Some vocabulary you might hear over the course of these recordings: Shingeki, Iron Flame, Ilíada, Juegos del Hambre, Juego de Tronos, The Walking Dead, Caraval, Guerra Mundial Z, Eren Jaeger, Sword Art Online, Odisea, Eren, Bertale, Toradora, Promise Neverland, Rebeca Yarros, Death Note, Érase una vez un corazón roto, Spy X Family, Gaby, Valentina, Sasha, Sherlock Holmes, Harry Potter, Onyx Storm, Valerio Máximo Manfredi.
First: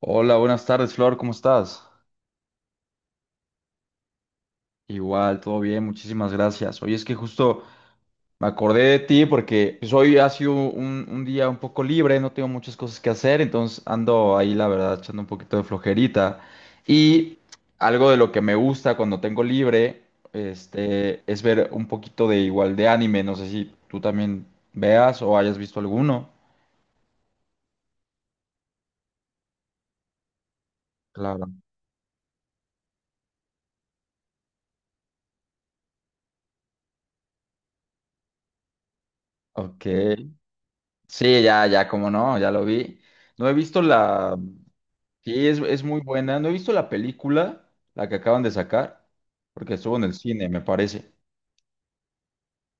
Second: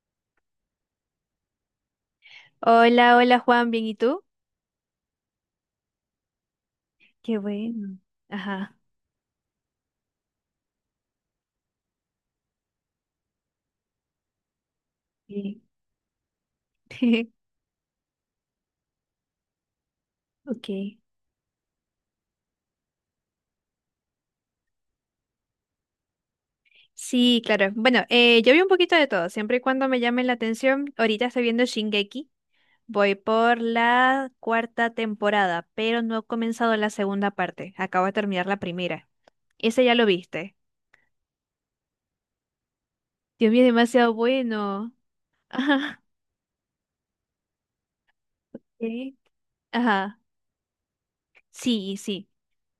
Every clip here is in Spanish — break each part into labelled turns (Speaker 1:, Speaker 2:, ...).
Speaker 1: Hola, buenas tardes, Flor, ¿cómo estás?
Speaker 2: Hola, hola Juan, ¿bien y tú?
Speaker 1: Igual, todo bien, muchísimas gracias. Oye, es que
Speaker 2: Qué
Speaker 1: justo
Speaker 2: bueno.
Speaker 1: me
Speaker 2: Ajá.
Speaker 1: acordé de ti porque pues, hoy ha sido un día un poco libre, no tengo muchas cosas que hacer, entonces ando ahí, la verdad, echando un poquito
Speaker 2: Sí.
Speaker 1: de flojerita. Y algo de lo que me gusta cuando tengo libre,
Speaker 2: Ok.
Speaker 1: es ver un poquito de igual de anime, no sé si tú también veas o hayas visto alguno.
Speaker 2: Sí, claro. Bueno, yo vi un poquito de todo, siempre y cuando me llame la atención. Ahorita estoy
Speaker 1: Claro.
Speaker 2: viendo Shingeki. Voy por la cuarta temporada, pero no he comenzado la segunda parte. Acabo de terminar la primera. Ese
Speaker 1: Ok.
Speaker 2: ya lo viste.
Speaker 1: Sí, ya, ya, como no, ya lo vi. No
Speaker 2: Dios
Speaker 1: he
Speaker 2: mío, es
Speaker 1: visto
Speaker 2: demasiado
Speaker 1: la.
Speaker 2: bueno.
Speaker 1: Sí, es muy
Speaker 2: Ajá.
Speaker 1: buena. No he visto la película, la que acaban de sacar,
Speaker 2: Sí.
Speaker 1: porque estuvo en el
Speaker 2: Ajá.
Speaker 1: cine, me parece.
Speaker 2: Sí, sí.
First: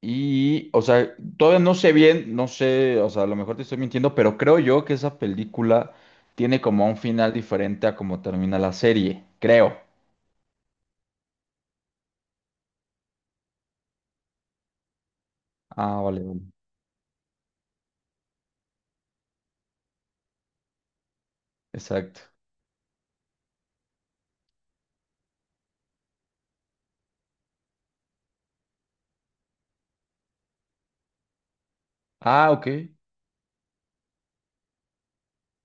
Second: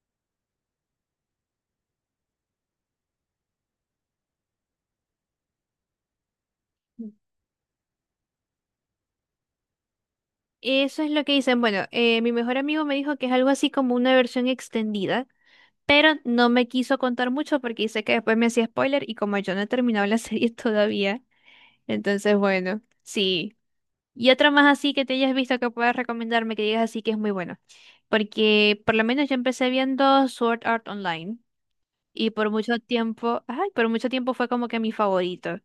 Speaker 1: Y, o sea, todavía no sé bien, no sé, o sea, a lo mejor te estoy mintiendo, pero creo yo que esa película tiene como un final diferente a como termina la serie, creo.
Speaker 2: Eso es lo que dicen. Bueno, mi mejor amigo me dijo que es algo así como una versión extendida.
Speaker 1: Ah,
Speaker 2: Pero
Speaker 1: vale,
Speaker 2: no
Speaker 1: vale.
Speaker 2: me quiso contar mucho porque dice que después me hacía spoiler y como yo no he terminado la serie todavía,
Speaker 1: Exacto.
Speaker 2: entonces bueno, sí. Y otra más así que te hayas visto que puedas recomendarme, que digas así que es muy bueno. Porque por lo menos yo empecé viendo Sword Art Online y por
Speaker 1: Ah, ok.
Speaker 2: mucho tiempo, ay, por mucho tiempo fue como que mi favorito.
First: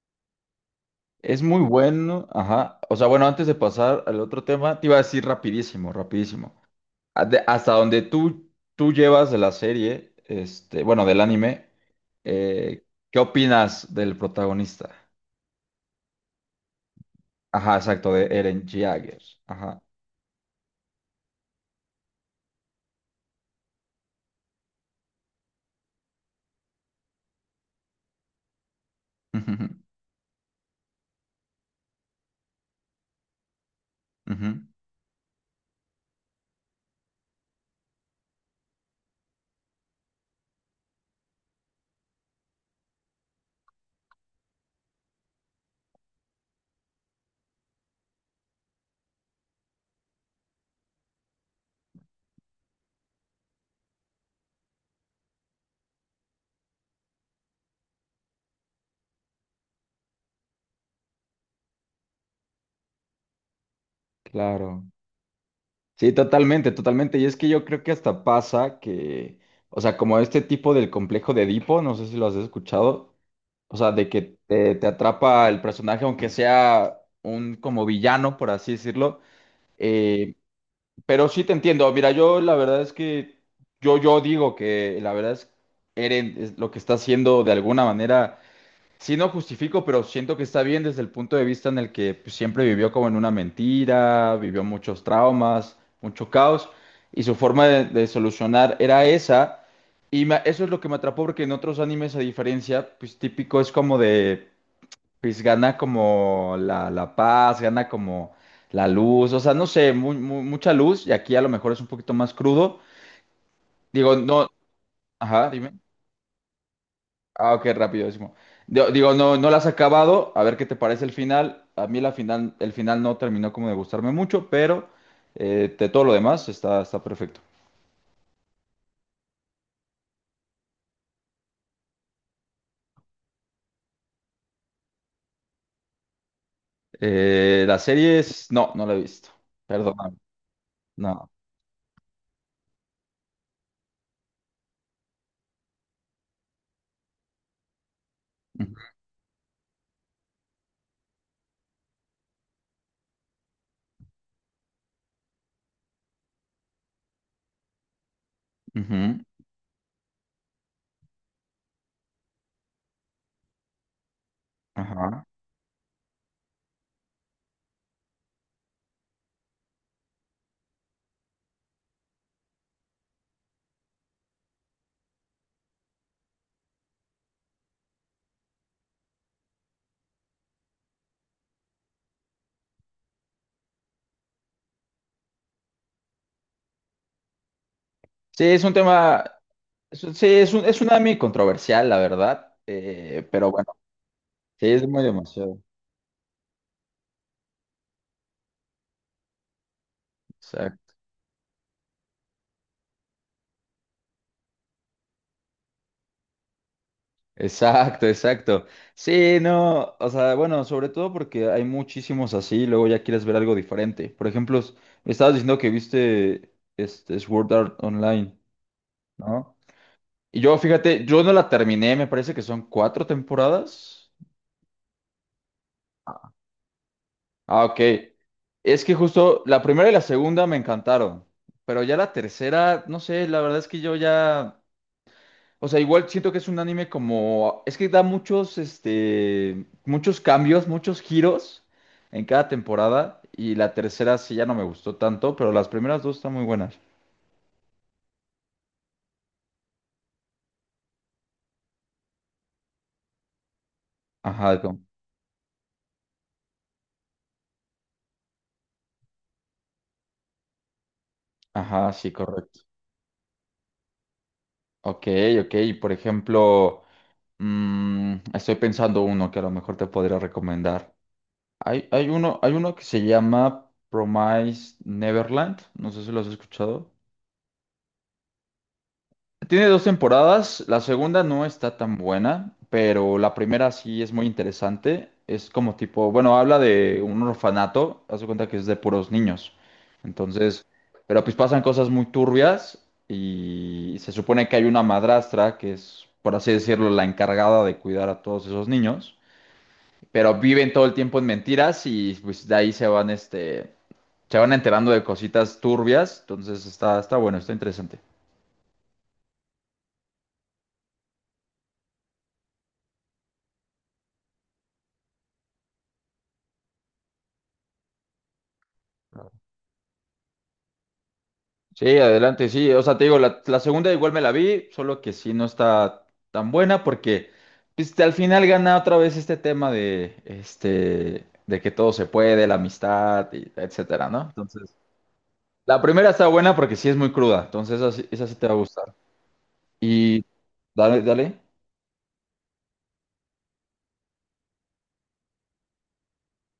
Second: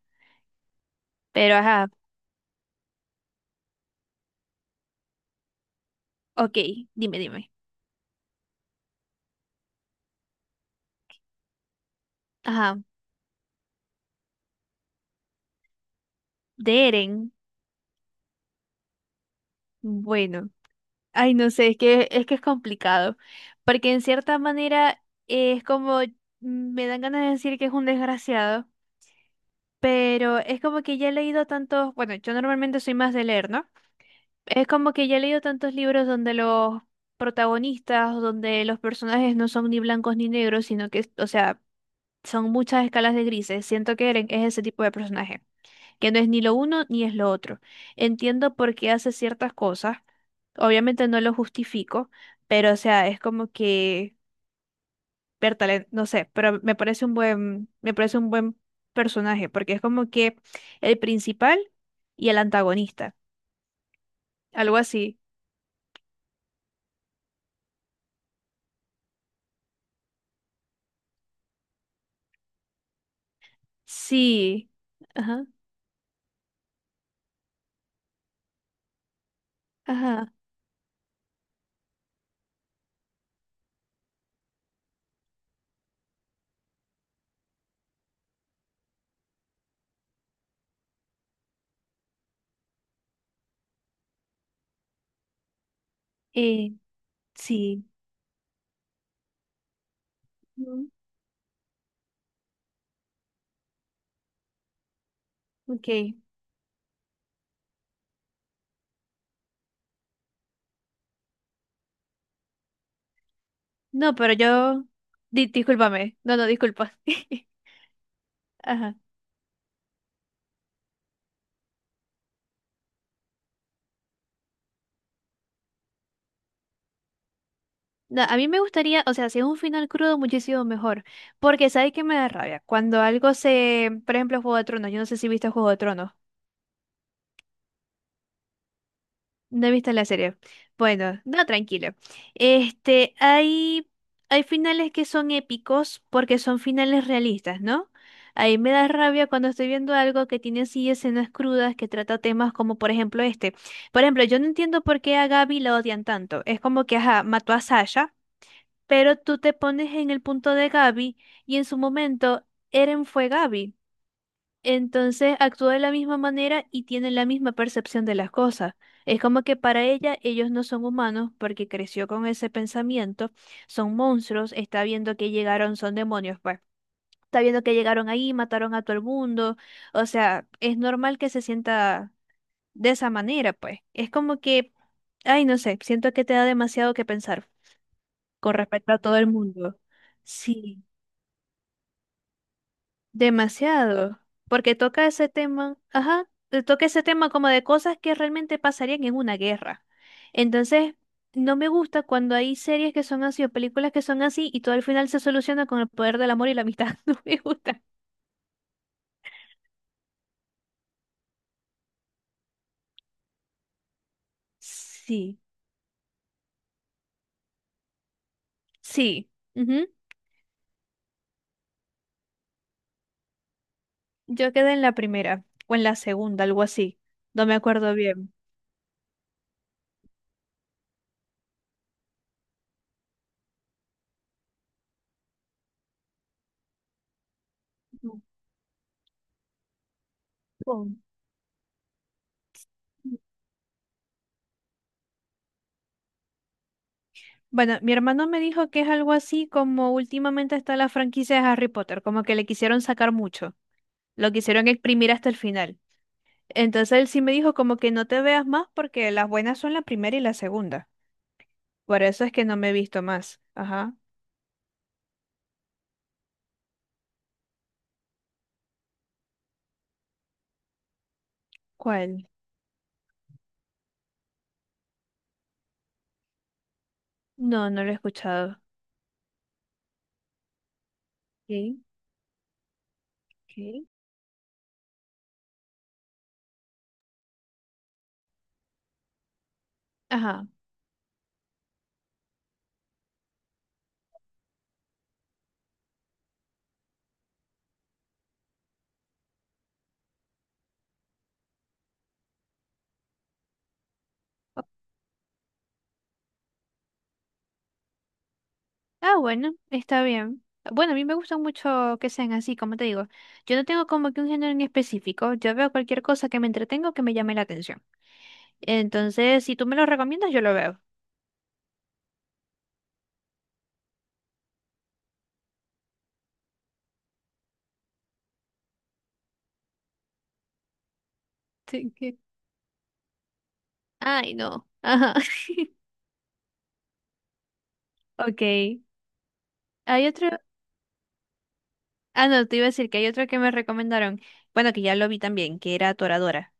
Speaker 1: Es
Speaker 2: Pero
Speaker 1: muy
Speaker 2: ajá,
Speaker 1: bueno. Ajá. O sea, bueno, antes de pasar al otro tema, te iba a decir rapidísimo, rapidísimo.
Speaker 2: ok, dime, dime.
Speaker 1: Hasta donde tú llevas de la serie, bueno, del anime,
Speaker 2: Ajá,
Speaker 1: eh, ¿qué opinas del protagonista?
Speaker 2: de Eren,
Speaker 1: Ajá, exacto, de Eren Jaeger. Ajá.
Speaker 2: bueno. Ay, no sé, es que es complicado, porque en cierta manera es como me dan ganas de decir que es un desgraciado, pero es como que ya he leído tantos, bueno, yo normalmente soy más de leer, ¿no?
Speaker 1: Ujú.
Speaker 2: Es como que ya he leído tantos libros donde los protagonistas, donde los personajes no son ni blancos ni negros, sino que, o sea, son muchas escalas de grises. Siento que Eren es ese tipo de personaje que no es ni lo uno ni es lo otro. Entiendo por qué hace ciertas cosas, obviamente no lo justifico, pero o sea, es como que, Bertale, no sé, pero me parece un buen personaje, porque es como que el principal y el antagonista, algo
Speaker 1: Claro.
Speaker 2: así.
Speaker 1: Sí, totalmente, totalmente. Y es que yo creo que hasta pasa que, o sea, como este tipo del complejo de Edipo, no sé si lo has escuchado, o sea, de que
Speaker 2: Sí,
Speaker 1: te
Speaker 2: ajá,
Speaker 1: atrapa el personaje, aunque sea un como villano, por así decirlo.
Speaker 2: ajá,
Speaker 1: eh, Pero sí te entiendo. Mira, yo la verdad es que yo digo que la verdad es Eren es lo que está haciendo de alguna manera. Sí no justifico, pero siento que está bien desde el punto de vista en el que pues, siempre vivió como en una mentira, vivió muchos traumas, mucho caos,
Speaker 2: eh,
Speaker 1: y su forma
Speaker 2: sí,
Speaker 1: de solucionar era esa. Eso es lo
Speaker 2: mm,
Speaker 1: que me atrapó porque en otros animes, a diferencia, pues típico es como de pues gana
Speaker 2: ok.
Speaker 1: como la paz, gana como la luz, o sea, no sé, mucha luz y aquí a lo mejor es un poquito más crudo. Digo,
Speaker 2: No, pero
Speaker 1: no,
Speaker 2: yo,
Speaker 1: ajá, dime.
Speaker 2: discúlpame, no, no, disculpa.
Speaker 1: Ah, ok, rapidísimo. Digo,
Speaker 2: Ajá.
Speaker 1: digo, no, no la has acabado, a ver qué te parece el final. A mí la final, el final no terminó como de gustarme mucho, pero de todo lo demás está, está perfecto.
Speaker 2: No, a mí me gustaría, o sea, si es un final crudo, muchísimo mejor. Porque, ¿sabes qué me da rabia? Cuando algo se. Por ejemplo, Juego de Tronos. Yo no sé si viste Juego de Tronos.
Speaker 1: La serie es, no, no la he visto,
Speaker 2: No viste la
Speaker 1: perdóname,
Speaker 2: serie. Bueno,
Speaker 1: no.
Speaker 2: no, tranquilo. Este, hay. Hay finales que son épicos porque son finales realistas, ¿no? Ahí me
Speaker 1: Ujú,
Speaker 2: da rabia cuando estoy viendo algo que tiene así escenas crudas que trata temas como, por ejemplo, este. Por ejemplo, yo no entiendo por qué a Gaby la odian tanto. Es como que, ajá, mató a Sasha. Pero
Speaker 1: ujú,
Speaker 2: tú te pones en el punto de Gaby y en su momento Eren fue Gaby.
Speaker 1: Ajá.
Speaker 2: Entonces actúa de la misma manera y tiene la misma percepción de las cosas. Es como que para ella ellos no son humanos porque creció con ese pensamiento, son monstruos, está viendo que llegaron, son demonios, pues. Está viendo que llegaron ahí, mataron a todo el mundo. O sea, es normal que se sienta de esa manera, pues. Es como que, ay, no sé, siento que te da demasiado que pensar
Speaker 1: Sí,
Speaker 2: con
Speaker 1: es un
Speaker 2: respecto a todo
Speaker 1: tema.
Speaker 2: el mundo.
Speaker 1: Sí, es es
Speaker 2: Sí.
Speaker 1: un anime controversial, la verdad, pero bueno,
Speaker 2: Demasiado,
Speaker 1: sí,
Speaker 2: porque
Speaker 1: es muy
Speaker 2: toca ese
Speaker 1: demasiado.
Speaker 2: tema, ajá, toca ese tema como de cosas que realmente pasarían en una guerra.
Speaker 1: Exacto,
Speaker 2: Entonces, no me gusta cuando hay series que son así o películas que son así y todo al final se soluciona con el poder del amor y la amistad. No me gusta.
Speaker 1: exacto, exacto. Sí, no, o sea, bueno, sobre todo porque hay muchísimos así, y luego ya quieres ver algo diferente. Por ejemplo, me estabas
Speaker 2: Sí,
Speaker 1: diciendo que viste este Sword Art Online,
Speaker 2: sí.
Speaker 1: ¿no?
Speaker 2: Ujú.
Speaker 1: Y yo, fíjate, yo no la terminé, me parece que son cuatro temporadas.
Speaker 2: Yo quedé en la primera o en la segunda, algo así. No me
Speaker 1: Ah, ok.
Speaker 2: acuerdo bien.
Speaker 1: Es que justo la primera y la segunda me encantaron, pero ya la tercera, no sé, la verdad es que yo ya... O sea, igual siento que es un anime como... Es que da muchos, muchos cambios,
Speaker 2: Oh.
Speaker 1: muchos giros en cada temporada. Y la tercera sí ya no me gustó tanto, pero las primeras dos están muy buenas.
Speaker 2: Bueno, mi hermano me dijo que es algo así como últimamente está la franquicia de Harry Potter, como que le quisieron sacar mucho. Lo
Speaker 1: Ajá,
Speaker 2: quisieron
Speaker 1: con
Speaker 2: exprimir hasta el final. Entonces él sí me dijo como que no te veas más porque las buenas son la primera y la segunda.
Speaker 1: ajá,
Speaker 2: Por
Speaker 1: sí,
Speaker 2: eso es que no
Speaker 1: correcto.
Speaker 2: me he visto más. Ajá.
Speaker 1: Ok, ok. Y por ejemplo, mm, estoy pensando uno que a lo mejor te podría recomendar.
Speaker 2: ¿Cuál?
Speaker 1: Hay uno que se llama Promise Neverland. No sé si lo has escuchado.
Speaker 2: No, no lo he escuchado.
Speaker 1: Tiene dos temporadas, la segunda no está
Speaker 2: Ok,
Speaker 1: tan buena, pero la primera
Speaker 2: ok.
Speaker 1: sí es muy interesante. Es como tipo, bueno, habla de un orfanato, haz de cuenta que es de puros niños.
Speaker 2: Ajá.
Speaker 1: Entonces, pero pues pasan cosas muy turbias y se supone que hay una madrastra que es, por así decirlo, la encargada de cuidar a todos esos niños, pero viven todo el tiempo en mentiras y pues de ahí se van, se van
Speaker 2: O-
Speaker 1: enterando de cositas turbias. Entonces está, está bueno, está interesante.
Speaker 2: Ah, bueno, está bien. Bueno, a mí me gusta mucho que sean así, como te digo. Yo no tengo como que un género en específico. Yo veo cualquier cosa que me entretenga o que me llame la atención. Entonces, si tú me lo recomiendas, yo lo veo.
Speaker 1: Sí, adelante, sí. O sea, te digo, la segunda igual me la vi, solo que sí no está tan buena porque pues, al final gana otra vez este tema de, de que
Speaker 2: Sí,
Speaker 1: todo se
Speaker 2: que-
Speaker 1: puede, la amistad, y etcétera, ¿no?
Speaker 2: Ay, no.
Speaker 1: Entonces,
Speaker 2: Ajá.
Speaker 1: la primera está buena porque sí es muy cruda, entonces esa, esa sí
Speaker 2: Ok.
Speaker 1: te va a gustar.
Speaker 2: Hay
Speaker 1: Y
Speaker 2: otro.
Speaker 1: dale, dale.
Speaker 2: Ah, no, te iba a decir que hay otro que me recomendaron. Bueno, que ya lo vi también, que era Toradora.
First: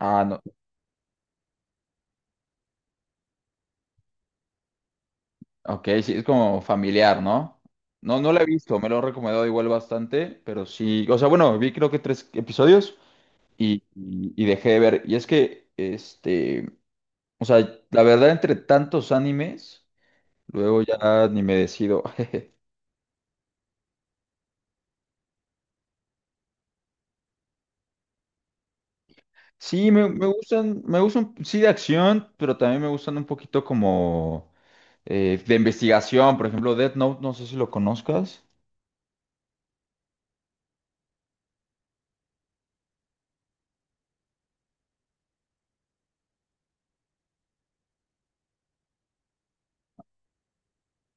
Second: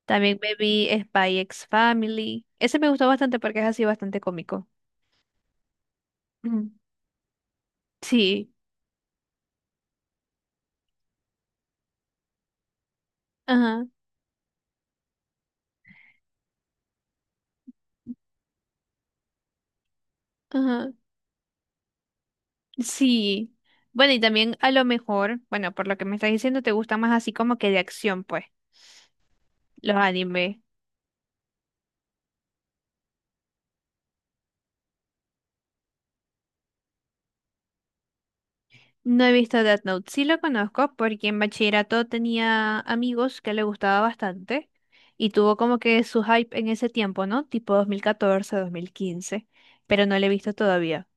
Speaker 1: Ah,
Speaker 2: También
Speaker 1: no.
Speaker 2: me vi Spy X Family. Ese me gustó bastante porque es así bastante cómico.
Speaker 1: Ok, sí, es como
Speaker 2: Ujú.
Speaker 1: familiar, ¿no? No, no la he
Speaker 2: Sí.
Speaker 1: visto, me lo han recomendado igual bastante, pero sí. O sea, bueno, vi creo que tres episodios.
Speaker 2: Ajá,
Speaker 1: Y dejé de ver. Y es que, o sea, la verdad, entre tantos animes, luego
Speaker 2: ajá.
Speaker 1: ya ni me decido.
Speaker 2: Sí. Bueno, y también a lo mejor, bueno, por lo que me estás diciendo, te gusta más así como que de acción, pues,
Speaker 1: Sí,
Speaker 2: los animes.
Speaker 1: me gustan, sí, de acción, pero también me gustan un poquito como de investigación. Por ejemplo, Death Note, no sé si lo conozcas.
Speaker 2: No he visto Death Note. Sí lo conozco porque en bachillerato tenía amigos que le gustaba bastante y tuvo como que su hype en ese tiempo, ¿no? Tipo 2014 2015 pero no lo he visto todavía.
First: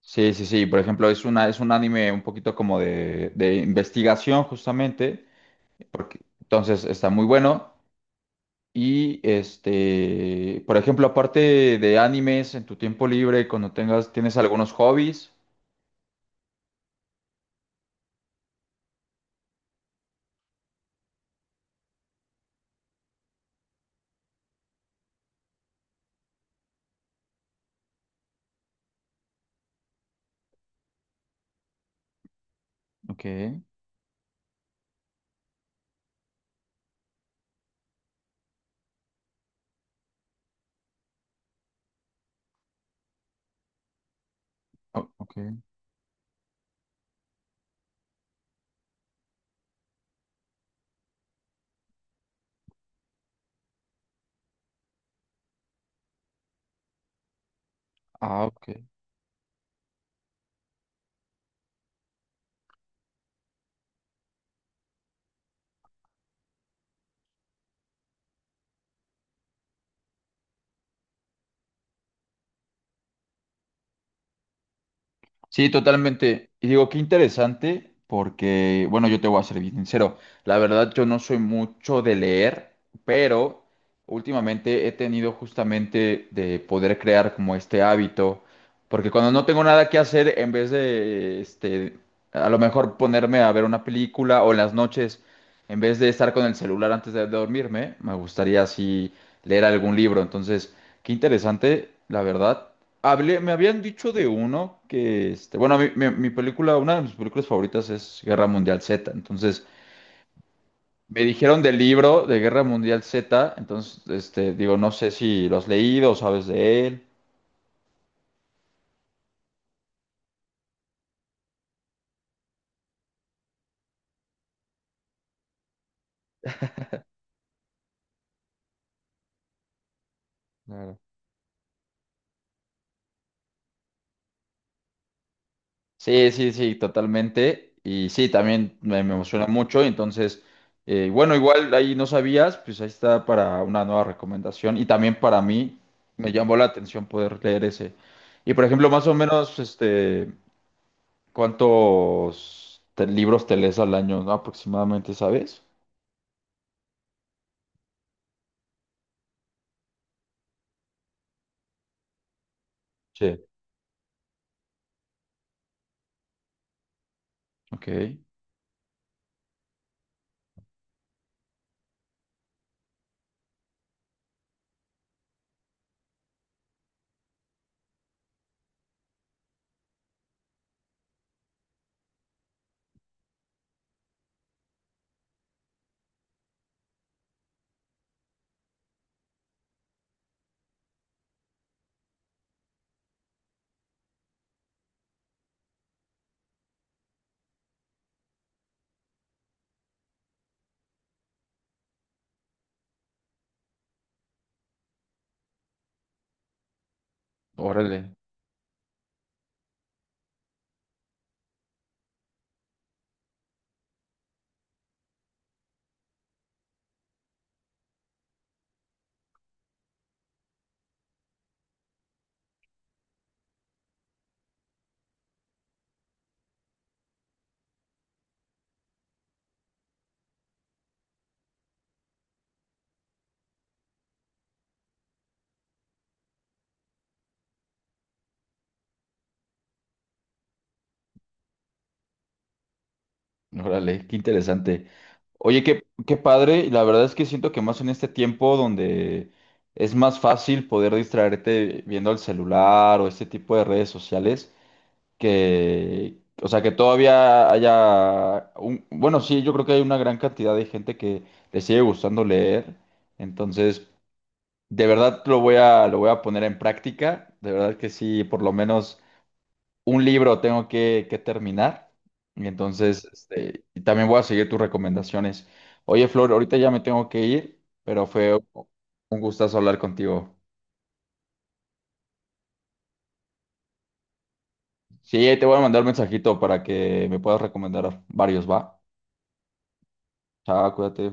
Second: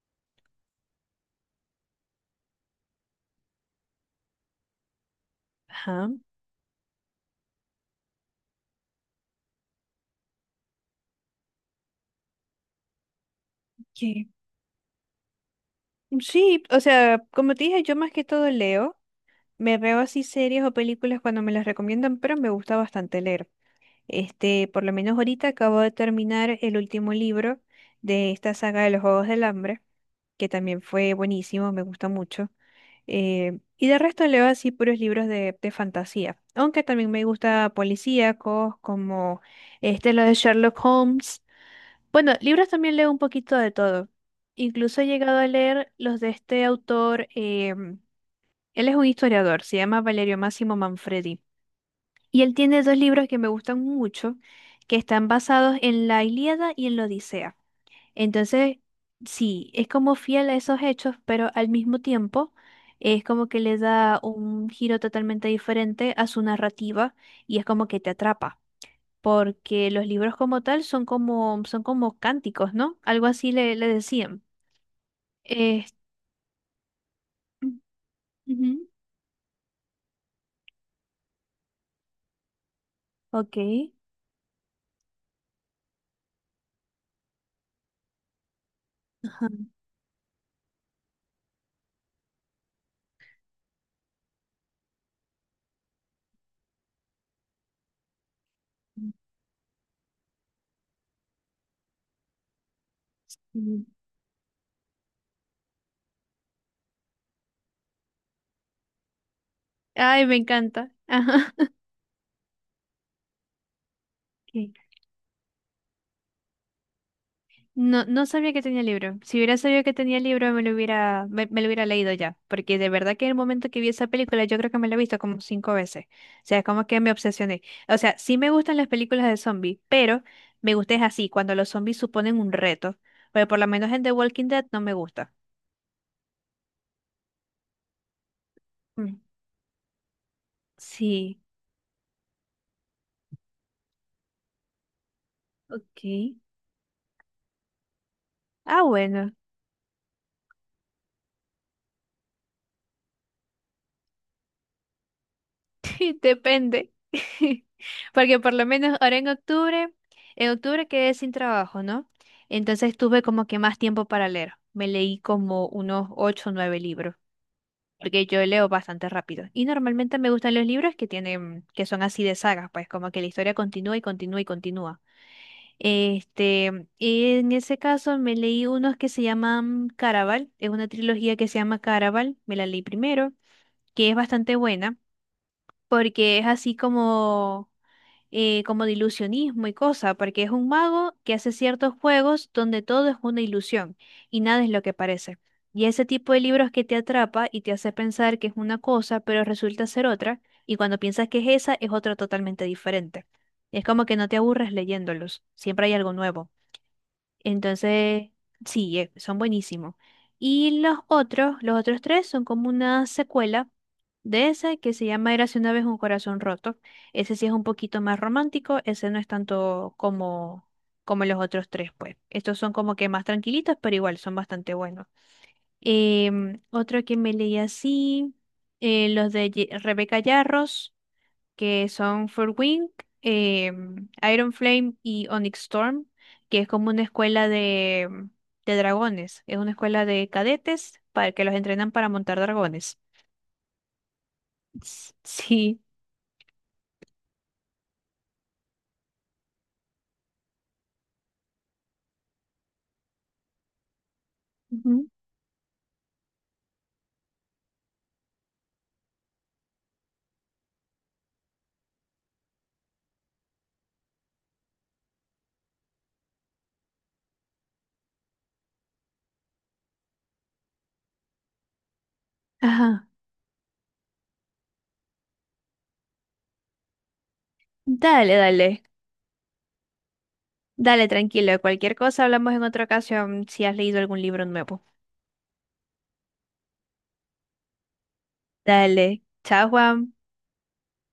Speaker 1: Sí, sí, sí. Por ejemplo, es un anime un poquito como de investigación, justamente.
Speaker 2: Ajá.
Speaker 1: Porque, entonces está muy bueno. Y este, por ejemplo, aparte de animes, en tu tiempo libre, cuando tengas,
Speaker 2: Que
Speaker 1: tienes algunos hobbies.
Speaker 2: Sí, o sea, como te dije, yo más que todo leo, me veo así series o películas cuando me las recomiendan, pero me gusta bastante leer. Este, por lo menos ahorita acabo de terminar el último libro de esta saga de los Juegos del Hambre, que también fue buenísimo, me gusta mucho.
Speaker 1: Ok,
Speaker 2: Y de resto leo así puros libros de fantasía, aunque también me gusta policíacos como este, lo de Sherlock Holmes. Bueno, libros también leo un poquito de todo. Incluso he
Speaker 1: ok.
Speaker 2: llegado a leer los de este autor, él es un historiador, se llama Valerio Máximo Manfredi. Y él tiene dos libros que me gustan mucho, que están basados en la Ilíada y en la Odisea.
Speaker 1: Ah, ok.
Speaker 2: Entonces, sí, es como fiel a esos hechos, pero al mismo tiempo es como que le da un giro totalmente diferente a su narrativa y es como que te atrapa, porque los libros como tal son como cánticos, ¿no? Algo así le decían.
Speaker 1: Sí,
Speaker 2: Es-
Speaker 1: totalmente. Y digo, qué interesante, porque,
Speaker 2: Ujú.
Speaker 1: bueno, yo te voy a ser bien sincero. La verdad, yo no soy mucho de leer,
Speaker 2: Ok.
Speaker 1: pero últimamente he tenido justamente de poder crear como este hábito, porque cuando no
Speaker 2: Ajá.
Speaker 1: tengo nada que hacer, en vez de, a lo mejor ponerme a ver una película o en las noches, en vez de estar con el celular antes de dormirme, me gustaría así leer algún libro. Entonces, qué interesante, la verdad. Hablé, me habían
Speaker 2: Ujú.
Speaker 1: dicho de uno que, este, bueno, mi película, una de mis películas favoritas es Guerra Mundial Z, entonces
Speaker 2: Ay, me encanta.
Speaker 1: me
Speaker 2: Ajá.
Speaker 1: dijeron del libro de Guerra Mundial Z, entonces,
Speaker 2: Ok.
Speaker 1: digo, no sé si lo has leído o sabes de él.
Speaker 2: No, no sabía que tenía libro. Si hubiera sabido que tenía libro, me lo hubiera leído ya. Porque de verdad que en el momento que vi esa película, yo creo que me la he visto como cinco veces. O sea, es como que me obsesioné. O sea, sí me gustan las películas de zombies, pero me gusta
Speaker 1: Claro.
Speaker 2: es así, cuando los zombies suponen un reto. Pero por lo menos en The Walking Dead no me gusta.
Speaker 1: Sí, sí, sí, totalmente. Y sí, también me
Speaker 2: Mm.
Speaker 1: emociona mucho. Entonces, bueno,
Speaker 2: Sí,
Speaker 1: igual ahí no sabías, pues ahí está para una nueva recomendación. Y también para mí
Speaker 2: ok.
Speaker 1: me llamó la atención poder leer ese. Y por
Speaker 2: Ah,
Speaker 1: ejemplo, más o
Speaker 2: bueno.
Speaker 1: menos, este, ¿cuántos libros te lees al año, no? ¿Aproximadamente, sabes?
Speaker 2: Depende. Porque por lo menos ahora en octubre quedé sin trabajo, ¿no? Entonces tuve
Speaker 1: Sí.
Speaker 2: como que más tiempo para leer. Me leí como unos ocho o nueve libros,
Speaker 1: Ok,
Speaker 2: porque yo leo bastante rápido. Y normalmente me gustan los libros que tienen, que son así de sagas, pues como que la historia continúa y continúa y continúa. Este, en ese caso me leí unos que se llaman Caraval, es una trilogía que se llama Caraval, me la leí primero, que es bastante buena, porque es así como como de ilusionismo y cosa, porque es un mago que hace ciertos juegos donde todo es una ilusión y nada es lo que parece. Y ese tipo de libros que te atrapa y te hace pensar que es una cosa, pero resulta ser otra, y cuando piensas que es esa, es otra totalmente diferente. Es como que no te aburres leyéndolos, siempre hay algo nuevo.
Speaker 1: órale,
Speaker 2: Entonces, sí, son buenísimos. Y los otros tres son como una secuela de ese que se llama Érase una vez un corazón roto. Ese sí es un poquito más romántico, ese no es tanto como, como los otros tres, pues. Estos son como que más tranquilitos, pero igual son bastante buenos. Otro que me leí así, los de Rebeca Yarros que son Wing, eh, Iron Flame y Onyx Storm, que es como una escuela de, de dragones. Es una escuela de cadetes para que los entrenan para montar dragones.
Speaker 1: órale, qué interesante. Oye,
Speaker 2: Sí.
Speaker 1: qué, qué padre, y la verdad es que siento que más en este tiempo donde es más fácil poder distraerte viendo el celular o este tipo de redes sociales,
Speaker 2: Ujú.
Speaker 1: que, o sea, que todavía haya, un, bueno, sí, yo creo que hay una gran cantidad de gente que le sigue gustando leer, entonces... De verdad lo voy a poner en práctica. De verdad que sí, por lo menos un libro tengo que terminar. Y entonces,
Speaker 2: Ajá.
Speaker 1: y también voy a seguir tus recomendaciones. Oye, Flor, ahorita ya me tengo que ir, pero fue
Speaker 2: Dale, dale.
Speaker 1: un gustazo hablar contigo.
Speaker 2: Dale, tranquilo. Cualquier cosa hablamos en otra ocasión si has leído algún libro nuevo.
Speaker 1: Sí, te voy a mandar un mensajito para que me puedas recomendar varios, ¿va?
Speaker 2: Dale. Chao, Juan.
Speaker 1: Chao, cuídate.